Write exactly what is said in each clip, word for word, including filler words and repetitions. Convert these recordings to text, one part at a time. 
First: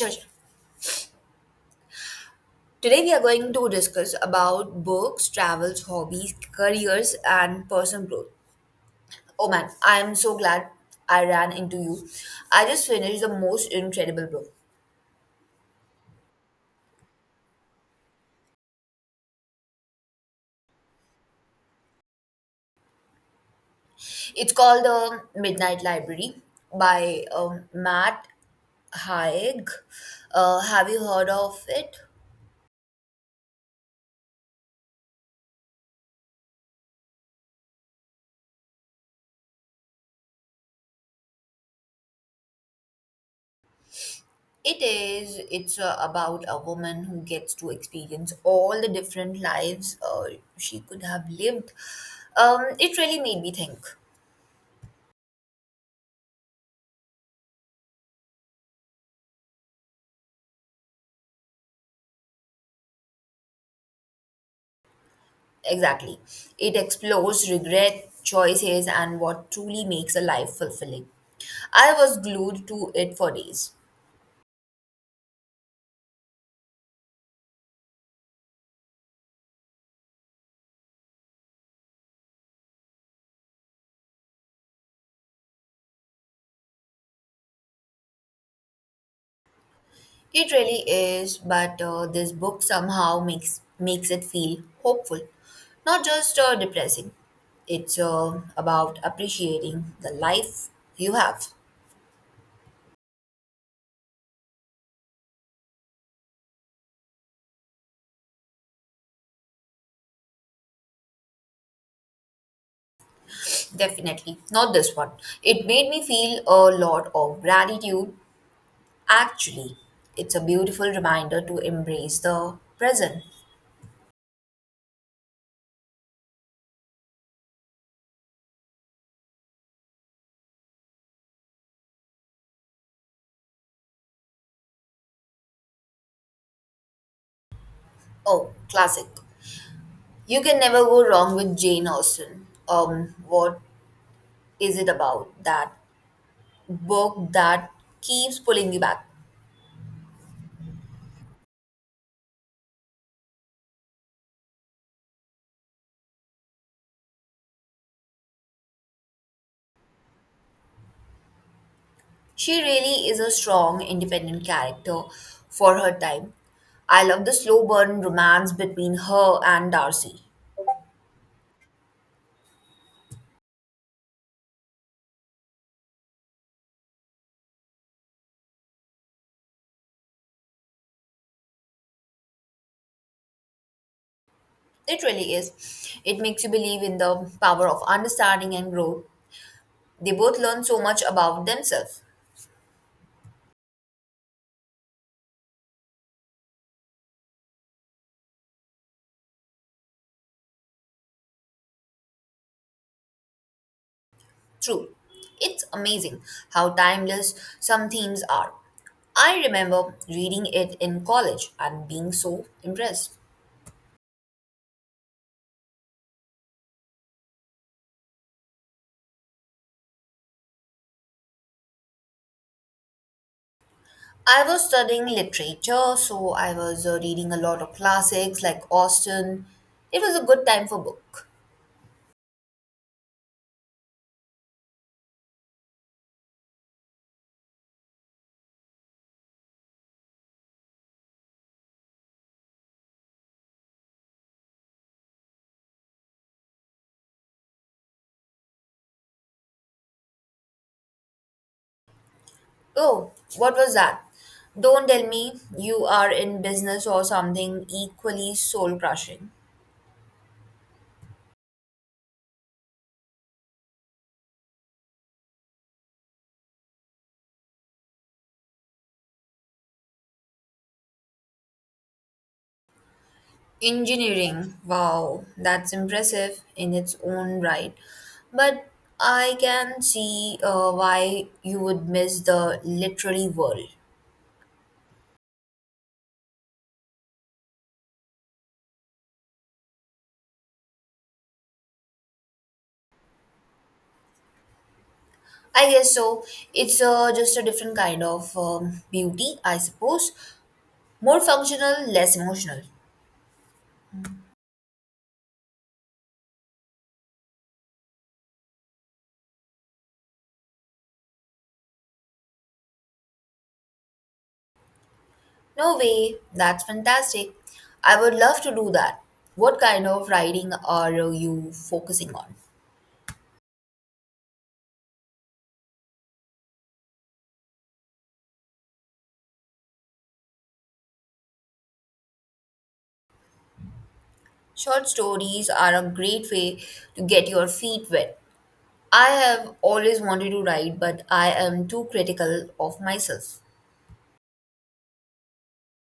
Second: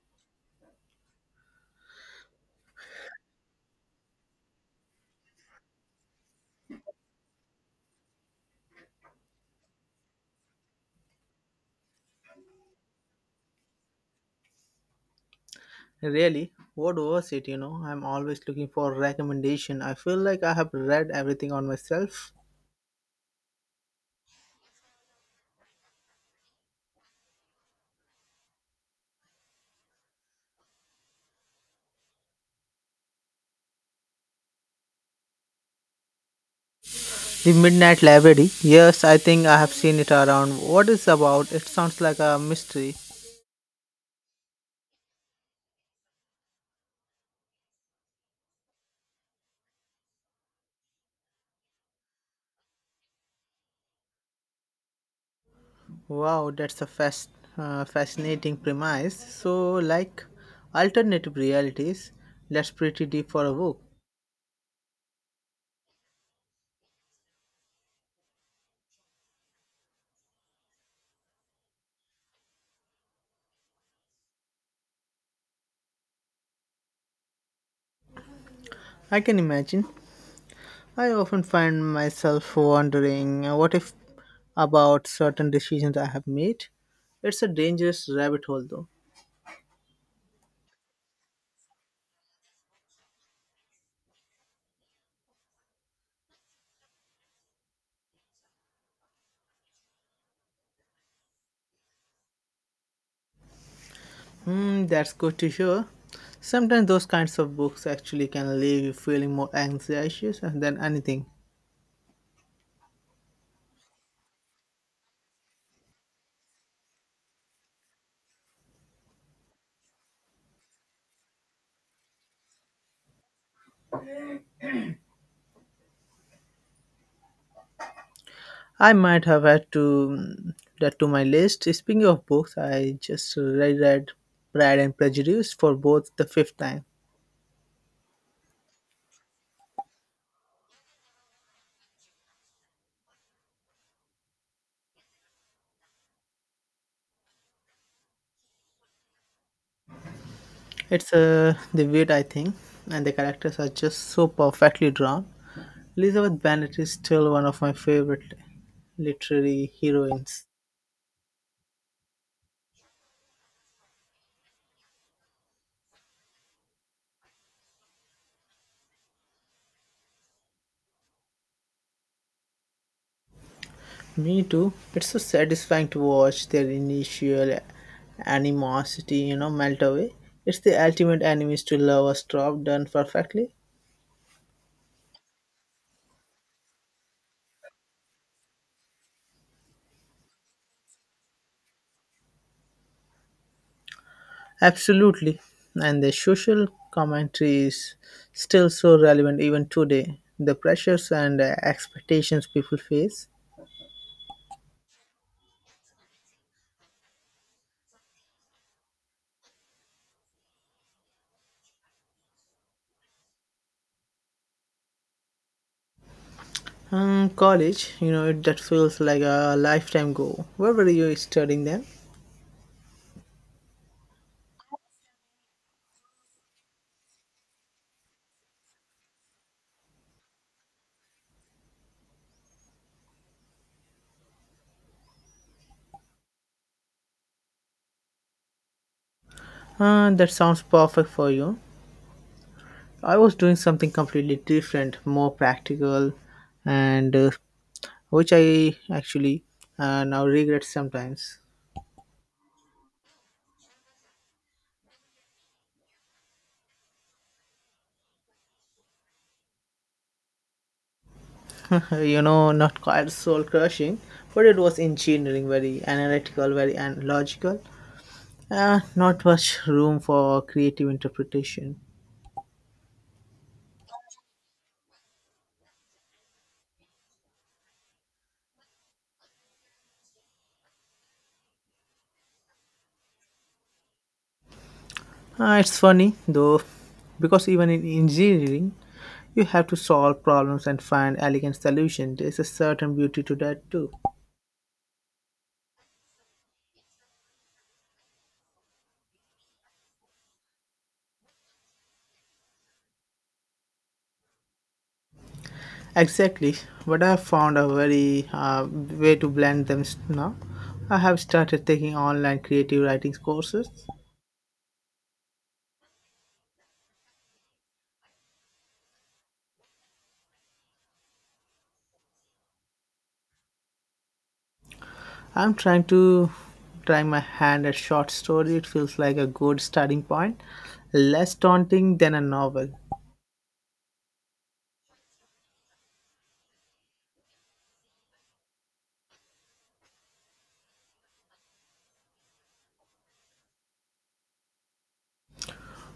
Sure, sure. Today we are going to discuss about books, travels, hobbies, careers, and personal growth. Oh man, I am so glad I ran into you. I just finished the most incredible book. Really, what was it? You know, I'm always looking for recommendation. I feel like I have read everything on myself. It's called The Midnight Library by um, Matt Haig. Uh, have you heard of it? The Midnight Library. Yes, I think I have seen it around. What is about? It sounds like a mystery. It is. It's uh, about a woman who gets to experience all the different lives uh, she could have lived. Um, it really made me think. Wow, that's a fast, uh, fascinating premise. So, like alternative realities. That's pretty deep for a book. Exactly. It explores regret, choices, and what truly makes a life fulfilling. I was glued to it for days. I can imagine. I often find myself wondering, uh, what if about certain decisions I have made? It's a dangerous rabbit hole, though. It really is, but uh, this book somehow makes makes it feel hopeful, not just uh, depressing. It's uh, about appreciating the life you have. Hmm, that's good to hear. Sometimes those kinds of books actually can leave you feeling more anxious than anything. Definitely not this one. It made me feel a lot of gratitude. Actually, it's a beautiful reminder to embrace the present. I might have had to mm, that to my list. Speaking of books, I just reread Pride and Prejudice for both the fifth time. Oh, classic. You can never go wrong with Jane Austen. Um, what is it about that book that keeps pulling you back? It's uh, the weight I think, and the characters are just so perfectly drawn. Elizabeth Bennet is still one of my favorite literary heroines. She really is a strong, independent character for her time. I love the slow burn romance between her and Darcy. Me too. It's so satisfying to watch their initial animosity, you know, melt away. It's the ultimate enemies to lovers drop done perfectly. It really is. It makes you believe in the power of understanding and growth. They both learn so much about themselves. Absolutely. And the social commentary is still so relevant even today. The pressures and uh, expectations people face. True. It's amazing how timeless some themes are. I remember reading it in college and being so impressed. Um, college, you know, it, that feels like a lifetime ago. Where were you studying then? I was studying literature, so I was uh, reading a lot of classics like Austen. It was a good time for book. Uh, that sounds perfect for you. I was doing something completely different, more practical, and uh, which I actually uh, now regret sometimes. Oh, what was that? Don't tell me you are in business or something equally soul crushing. you know, not quite soul crushing, but it was engineering, very analytical, very and logical. Uh, not much room for creative interpretation. Engineering, wow, that's impressive in its own right. But I can see uh, why you would miss the literary world. Uh, it's funny though, because even in engineering, you have to solve problems and find elegant solutions. There's a certain beauty to that too. I guess so. It's uh, just a different kind of um, beauty, I suppose. More functional, less emotional. Exactly. But I have found a very uh, way to blend them s- now. I have started taking online creative writing courses. No way, that's fantastic. I would love to do that. What kind of writing are you focusing on? I'm trying to Try my hand at short story. It feels like a good starting point, less daunting than a novel. Short stories are a great way to get your feet wet. I have always wanted to write, but I am too critical of myself.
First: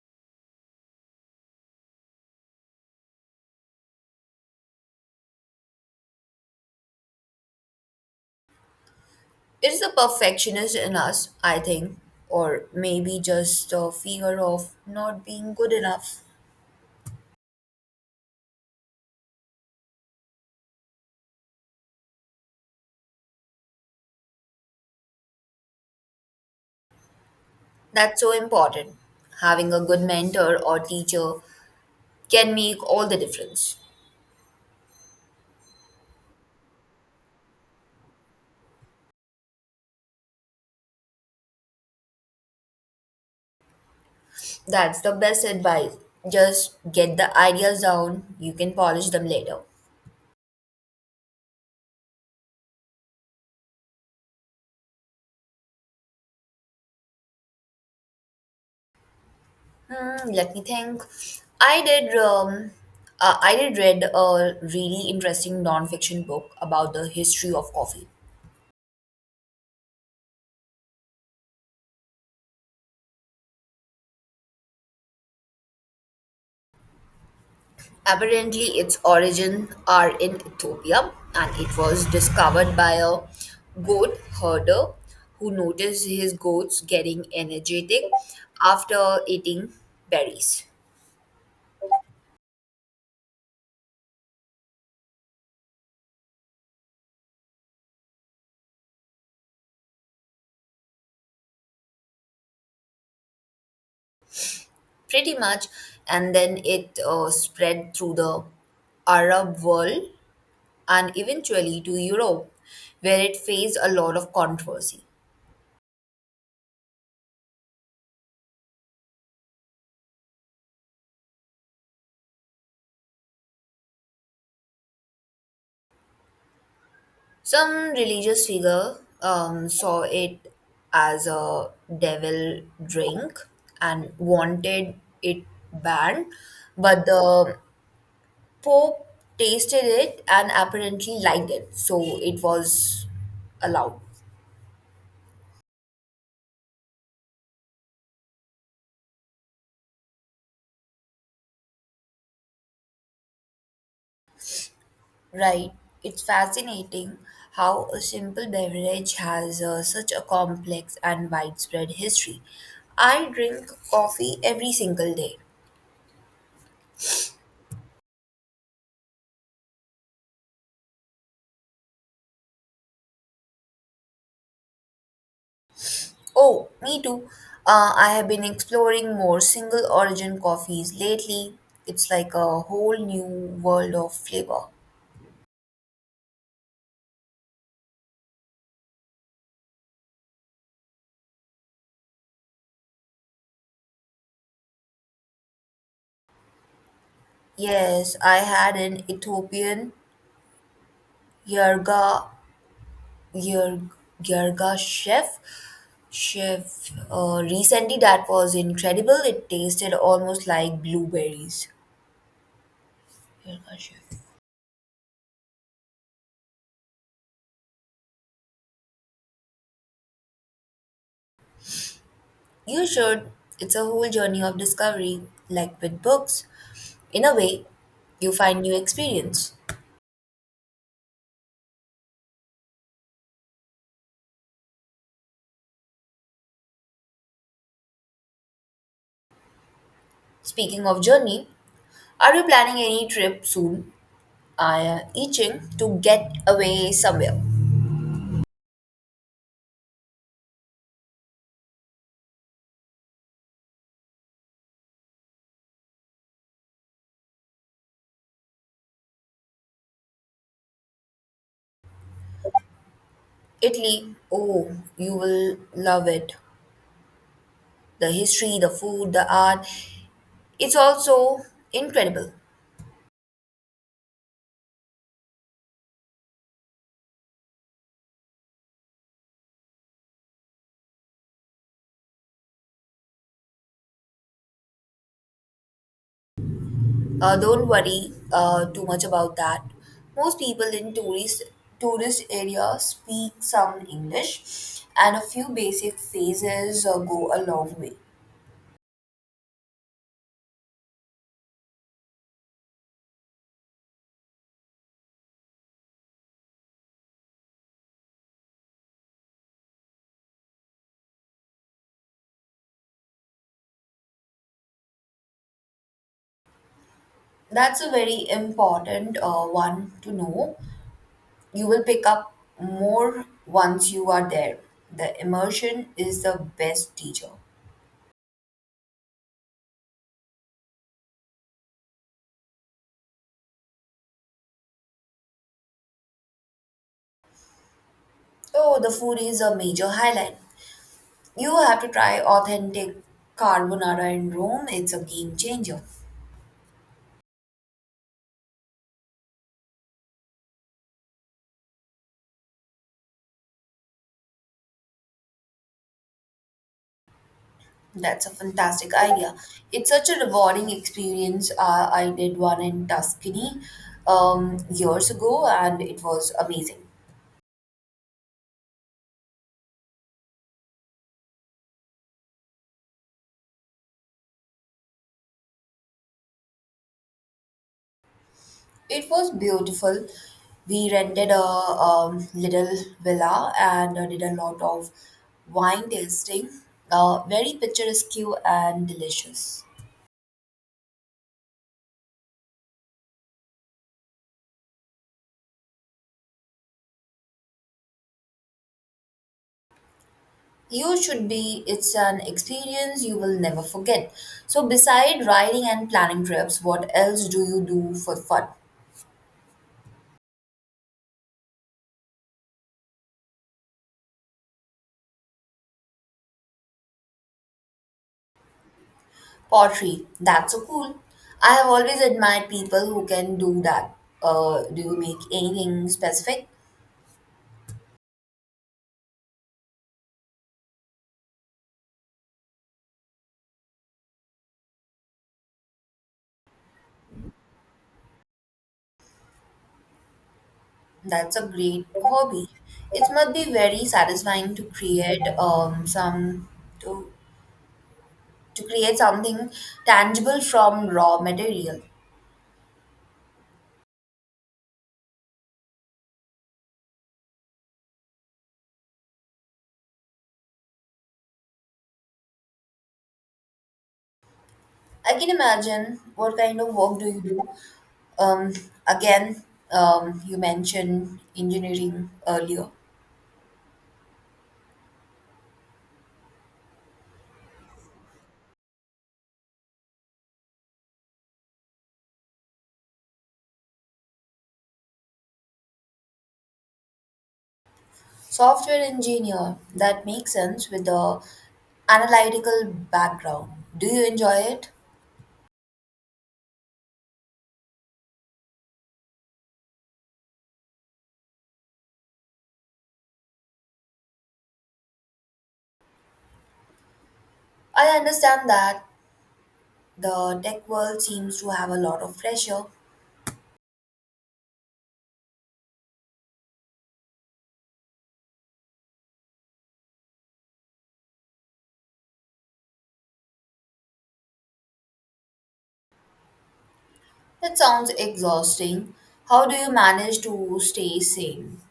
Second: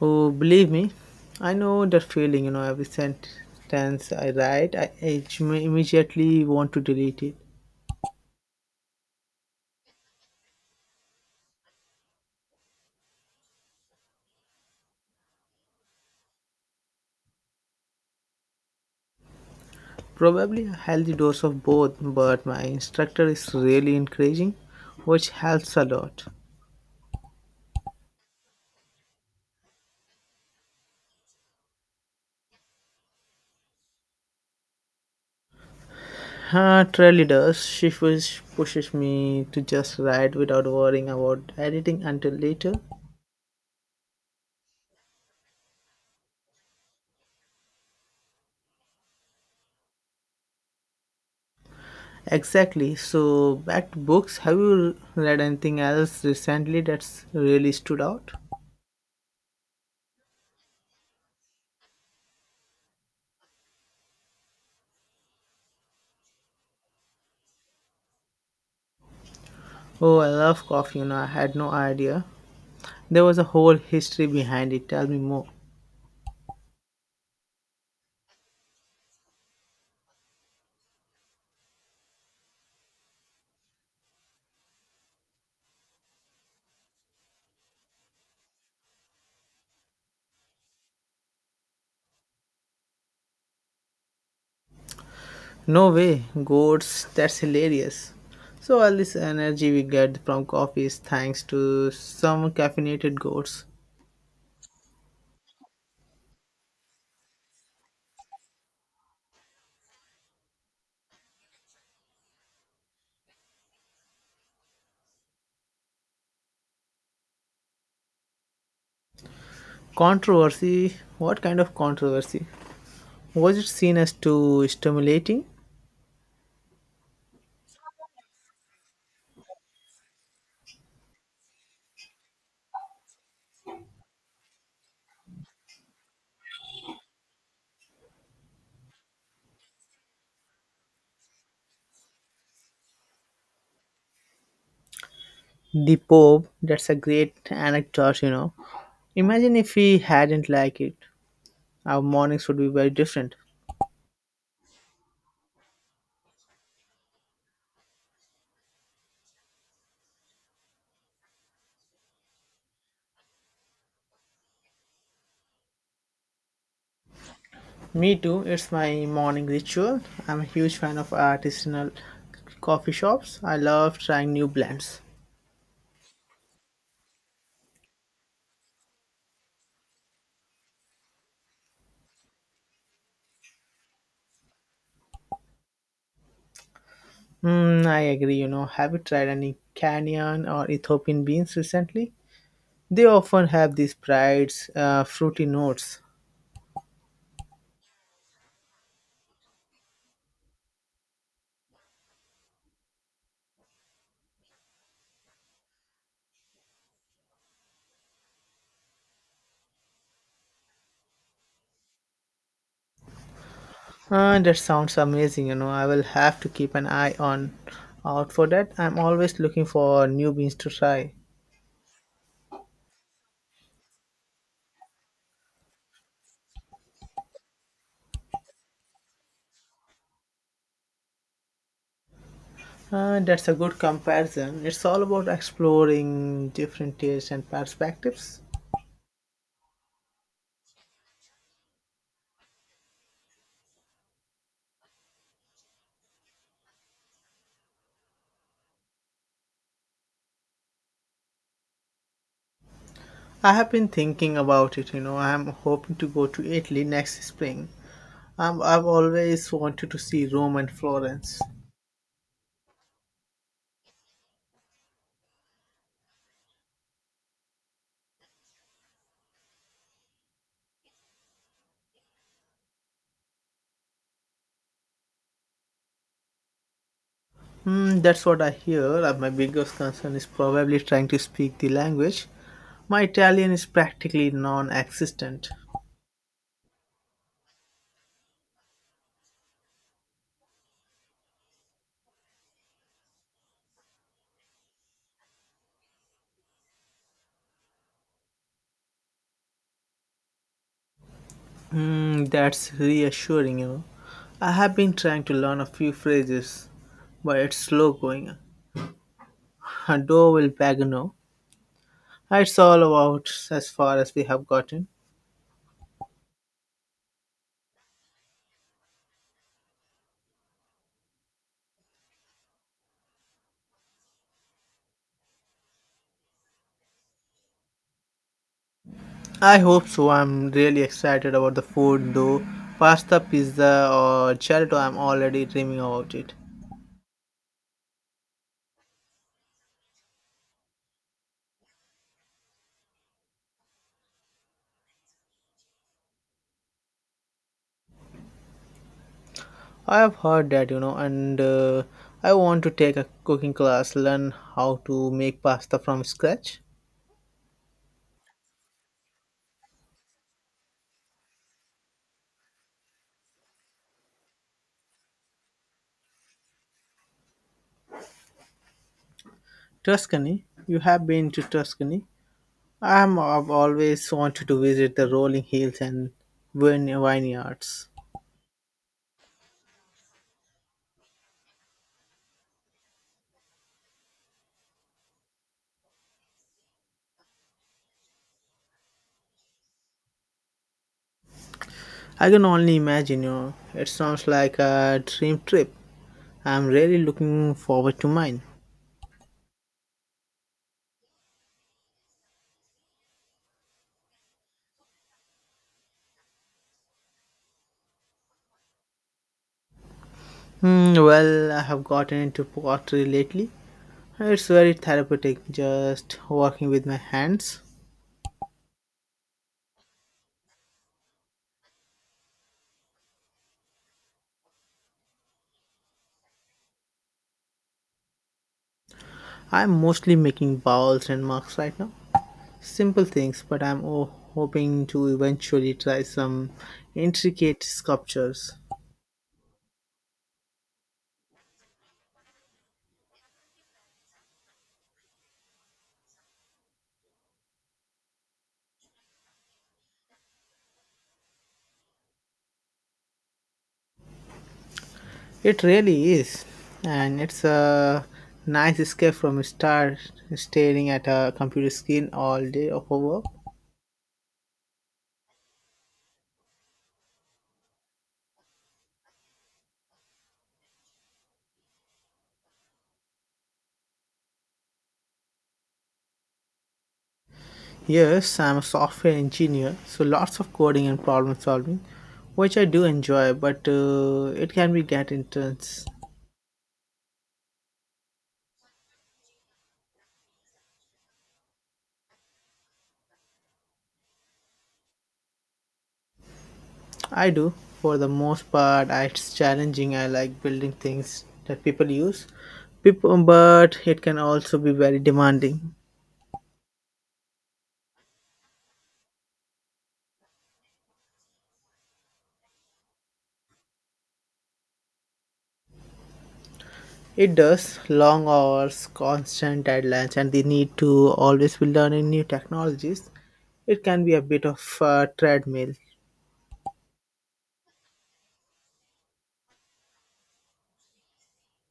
Oh, believe me, I know that feeling. You know, every sentence I write, I I immediately want to delete it. It's the perfectionist in us, I think, or maybe just the fear of not being good enough. Probably a healthy dose of both, but my instructor is really encouraging, which helps a lot. That's so important. Having a good mentor or teacher can make all the difference. Huh, truly does. She push, pushes me to just write without worrying about editing until later. That's the best advice. Just get the ideas down, you can polish them later. Exactly. So, back to books. Have you read anything else recently that's really stood out? Hmm, let me think. I did. Um, uh, I did read a really interesting non-fiction book about the history of coffee. Oh, I love coffee, you know. I had no idea. There was a whole history behind it. Tell me more. Apparently, its origin are in Ethiopia, and it was discovered by a goat herder who noticed his goats getting energetic after eating berries, No way. Goats. That's hilarious. So, all this energy we get from coffee is thanks to some caffeinated goats. pretty much, and then it uh, spread through the Arab world and eventually to Europe, where it faced a lot of controversy. Controversy. What kind of controversy? Was it seen as too stimulating? Some religious figure um, saw it as a devil drink and wanted it banned, but the Pope tasted it and apparently liked it, so it was allowed. The Pope, that's a great anecdote, you know. Imagine if he hadn't liked it. Our mornings would be very different. Right. It's fascinating how a simple beverage has uh, such a complex and widespread history. I drink coffee every single day. Me too. It's my morning ritual. I'm a huge fan of artisanal coffee shops. I love trying new blends. Oh, me too. Uh, I have been exploring more single origin coffees lately. It's like a whole new world of flavor. Mm, I agree. You know, have you tried any Kenyan or Ethiopian beans recently? They often have these bright, uh, fruity notes. Yes, I had an Ethiopian yerga Yer- Yergashev chef uh, recently that was incredible. It tasted almost like blueberries. Yergashev. Uh, that sounds amazing. You know, I will have to keep an eye on out for that. I'm always looking for new beans to try. You should. It's a whole journey of discovery, like with books. In a way, you find new experience. Uh, that's a good comparison. It's all about exploring different tastes and perspectives. Speaking of journey, are you planning any trip soon? I am itching to get away somewhere. I have been thinking about it. You know, I'm hoping to go to Italy next spring. Um, I've always wanted to see Rome and Florence. Italy, oh, you will love it. The history, the food, the art. It's also incredible. Hmm, that's what I hear. Uh, My biggest concern is probably trying to speak the language. My Italian is practically non existent. Uh, don't worry uh, too much about that. Most people in tourist tourist areas speak some English, and a few basic phrases uh, go a long way. Hmm, that's reassuring, you know. I have been trying to learn a few phrases, but it's slow going. Hado will pagano. It's all about as far as we have gotten. That's a very important uh, one to know. You will pick up more once you are there. The immersion is the best teacher. I hope so. I'm really excited about the food though. Pasta, pizza, or gelato, I'm already dreaming about it. Oh, the food is a major highlight. You have to try authentic carbonara in Rome. It's a game changer. I have heard that, you know, and uh, I want to take a cooking class, learn how to make pasta from scratch. That's a fantastic idea. It's such a rewarding experience. Uh, I did one in Tuscany um, years ago and it was amazing. Tuscany, you have been to Tuscany. I'm, I've always wanted to visit the rolling hills and vine- vineyards. It was beautiful. We rented a um, little villa and uh, did a lot of wine tasting. Uh, very picturesque and delicious. I can only imagine, you know, it sounds like a dream trip. I'm really looking forward to mine. You should be, it's an experience you will never forget. So, beside riding and planning trips, what else do you do for fun? Hmm, well, I have gotten into pottery lately. It's very therapeutic just working with my hands. Pottery, that's so cool. I have always admired people who can do that. Uh, do you make anything specific? I'm mostly making bowls and mugs right now. Simple things, but I'm oh, hoping to eventually try some intricate sculptures. That's a great hobby. It must be very satisfying to create um some to to create something tangible from raw material. It really is, and it's a nice escape from star staring at a computer screen all day of work. I can imagine what kind of work do you do? Um, again, um, you mentioned engineering earlier. Yes, I'm a software engineer, so lots of coding and problem solving, which I do enjoy, but uh, it can be get intense. Software engineer, that makes sense with the analytical background. Do you enjoy it? I do, for the most part, I- it's challenging. I like building things that people use, people, but it can also be very demanding. I understand that the tech world seems to have a lot of pressure. It does. Long hours, constant deadlines, and the need to always be learning new technologies. It can be a bit of a treadmill. It sounds exhausting. How do you manage to stay sane?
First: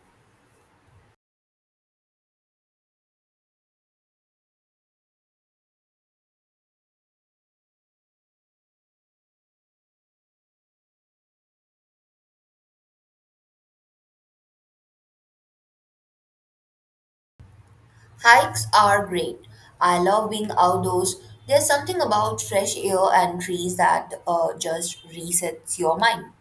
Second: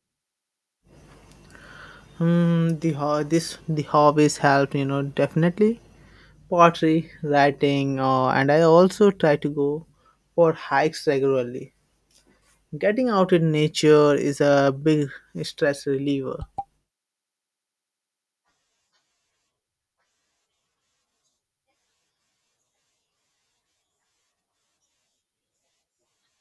Hmm. the ho- this The hobbies help, you know, definitely. Pottery, writing, uh, and I also try to go for hikes regularly. Getting out in nature is a big stress reliever. Hikes are great. I love being outdoors. There's something about fresh air and trees that uh, just resets your mind.